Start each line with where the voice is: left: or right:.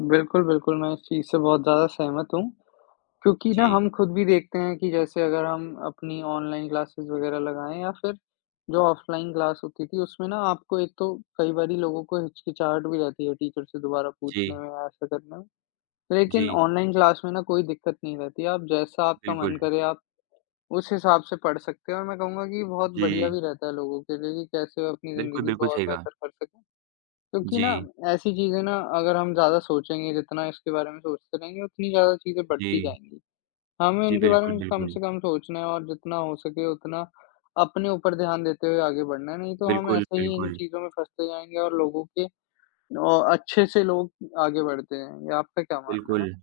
left: बिल्कुल, बिल्कुल, मैं इस चीज़ से बहुत ज़्यादा सहमत हूँ। क्योंकि ना,
right: जी।
left: हम खुद भी देखते हैं कि जैसे अगर हम अपनी ऑनलाइन क्लासेस वगैरह लगाएँ या फिर जो ऑफलाइन क्लास होती थी, उसमें ना आपको एक तो कई बारी लोगों को हिचकिचाहट भी रहती है टीचर से दोबारा पूछने
right: जी।
left: में या ऐसा करने में। लेकिन
right: जी।
left: ऑनलाइन क्लास में ना कोई दिक्कत नहीं रहती। आप जैसा आपका मन
right: बिल्कुल।
left: करे, आप उस हिसाब से पढ़ सकते हो। मैं कहूँगा कि बहुत बढ़िया
right: जी।
left: भी रहता है लोगों के लिए कि कैसे अपनी
right: बिल्कुल,
left: ज़िंदगी
right: बिल्कुल
left: को और
right: सही कहा।
left: बेहतर कर सकें। क्योंकि न
right: जी।
left: ऐसी चीज़ें ना, अगर हम ज़्यादा सोचेंगे, जितना इसके बारे में सोचते रहेंगे उतनी ज़्यादा चीज़ें बढ़ती
right: जी।
left: जाएँगी। हमें
right: जी,
left: इनके बारे
right: बिल्कुल,
left: में कम
right: बिल्कुल।
left: से कम सोचना है और जितना हो सके उतना अपने ऊपर ध्यान देते हुए आगे बढ़ना है। नहीं तो हम
right: बिल्कुल,
left: ऐसे ही इन
right: बिल्कुल।
left: चीज़ों में फँसते जाएँगे और लोगो के औ अच्छे से लोग आगे बढ़ते हैं या आपका क्या मानना है?
right: बिल्कुल।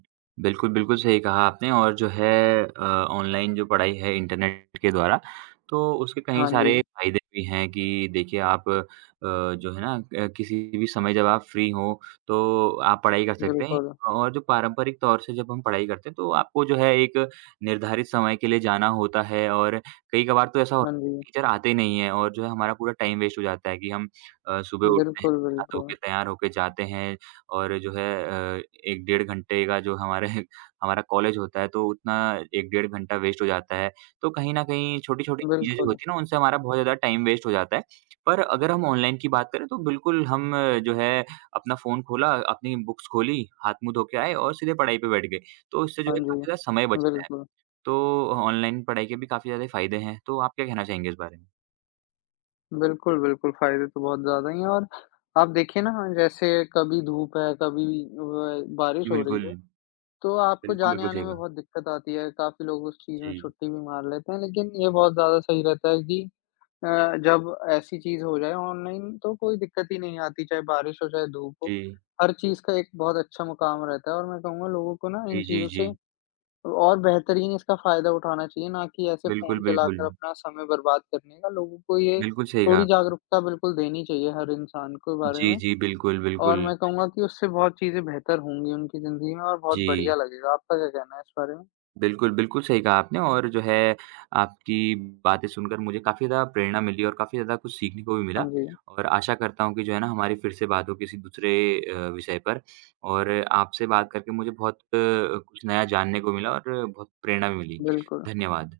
right: बिल्कुल, बिल्कुल सही कहा आपने, और जो है अ, ऑनलाइन जो पढ़ाई है, इंटरनेट के द्वारा, तो उसके कई
left: हाँ
right: सारे
left: जी।
right: फ़ायदे भी हैं। कि देखिए आप अ, जो है ना, अ, किसी भी समय जब आप फ्री हों, तो आप पढ़ाई कर सकते हैं।
left: बिल्कुल।
right: और जो पारंपरिक तौर से जब हम पढ़ाई करते हैं, तो आपको जो है एक निर्धारित समय के लिए जाना होता है। और कई कभार तो ऐसा होता
left: हाँ जी।
right: है, टीचर आते नहीं हैं और जो है हमारा पूरा टाइम वेस्ट हो जाता है। कि हम अ, सुबह उठते हैं,
left: बिल्कुल, बिल्कुल।
right: नहा-धोके तैयार होकर जाते हैं और जो है अ, 1 डेढ़ घंटे का जो हमारे हमारा कॉलेज होता है, तो उतना 1 डेढ़ घंटा वेस्ट हो जाता है। तो कहीं न कहीं छोटी-छोटी चीज़ें
left: बिल्कुल।
right: होती हैं ना, उनसे हमारा बहुत ज़्यादा टाइम वेस्ट हो जाता है। पर अगर हम ऑनलाइन की बात करें, तो बिल्कुल हम जो है अपना फ़ोन खोला, अपनी बुक्स खोलीं, हाथ-मुँह धो के आए और सीधे पढ़ाई पे बैठ गए। तो उससे जो
left: हाँ
right: है
left: जी।
right: काफ़ी ज़्यादा समय बचता है।
left: बिल्कुल।
right: तो ऑनलाइन पढ़ाई के भी काफ़ी ज़्यादा फायदे हैं। तो आप क्या कहना चाहेंगे इस बारे में?
left: बिल्कुल, बिल्कुल, फ़ायदे तो बहुत ज़्यादा ही हैं। और आप देखिए ना जैसे कभी धूप है, कभी अ, बारिश
right: जी,
left: हो रही
right: बिल्कुल।
left: है तो आपको
right: बिल्कुल, बिल्कुल
left: जाने-आने
right: सही
left: में
right: कहा।
left: बहुत दिक्कत आती है। काफ़ी लोग उस चीज़ में
right: जी।
left: छुट्टी भी मार लेते हैं। लेकिन ये बहुत ज़्यादा सही रहता है कि अ, जब ऐसी चीज़ हो जाए ऑनलाइन, तो कोई दिक्कत ही नहीं आती। चाहे बारिश हो, चाहे धूप हो,
right: जी।
left: हर चीज़ का एक बहुत अच्छा मुकाम रहता है। और मैं कहूँगा, लोगों को ना इन
right: जी, जी,
left: चीज़ों से
right: जी।
left: और बेहतरीन इसका फायदा उठाना चाहिए, ना कि ऐसे
right: बिल्कुल,
left: फ़ोन चलाकर
right: बिल्कुल।
left: अपना समय बर्बाद करने का लोगों को ये
right: बिल्कुल सही
left: थोड़ी
right: कहा।
left: जागरूकता बिल्कुल देनी चाहिए, हर इंसान के बारे
right: जी,
left: में।
right: जी। बिल्कुल,
left: और
right: बिल्कुल।
left: मैं कहूँगा कि उससे बहुत चीज़ें बेहतर होंगी उनकी ज़िंदगी में और बहुत बढ़िया
right: जी।
left: लगेगा। आपका क्या कहना है इस बारे में?
right: बिल्कुल, बिल्कुल सही कहा आपने और जो है आपकी बातें सुनकर मुझे काफ़ी ज़्यादा प्रेरणा मिली और काफ़ी ज़्यादा कुछ सीखने को भी
left: हाँ
right: मिला।
left: जी।
right: और आशा करता हूँ कि जो है ना हमारी फिर से बात हो किसी दूसरे अ, विषय पर। और आपसे बात करके मुझे बहुत कुछ नया जानने को मिला और बहुत प्रेरणा भी मिली।
left: बिल्कुल।
right: धन्यवाद।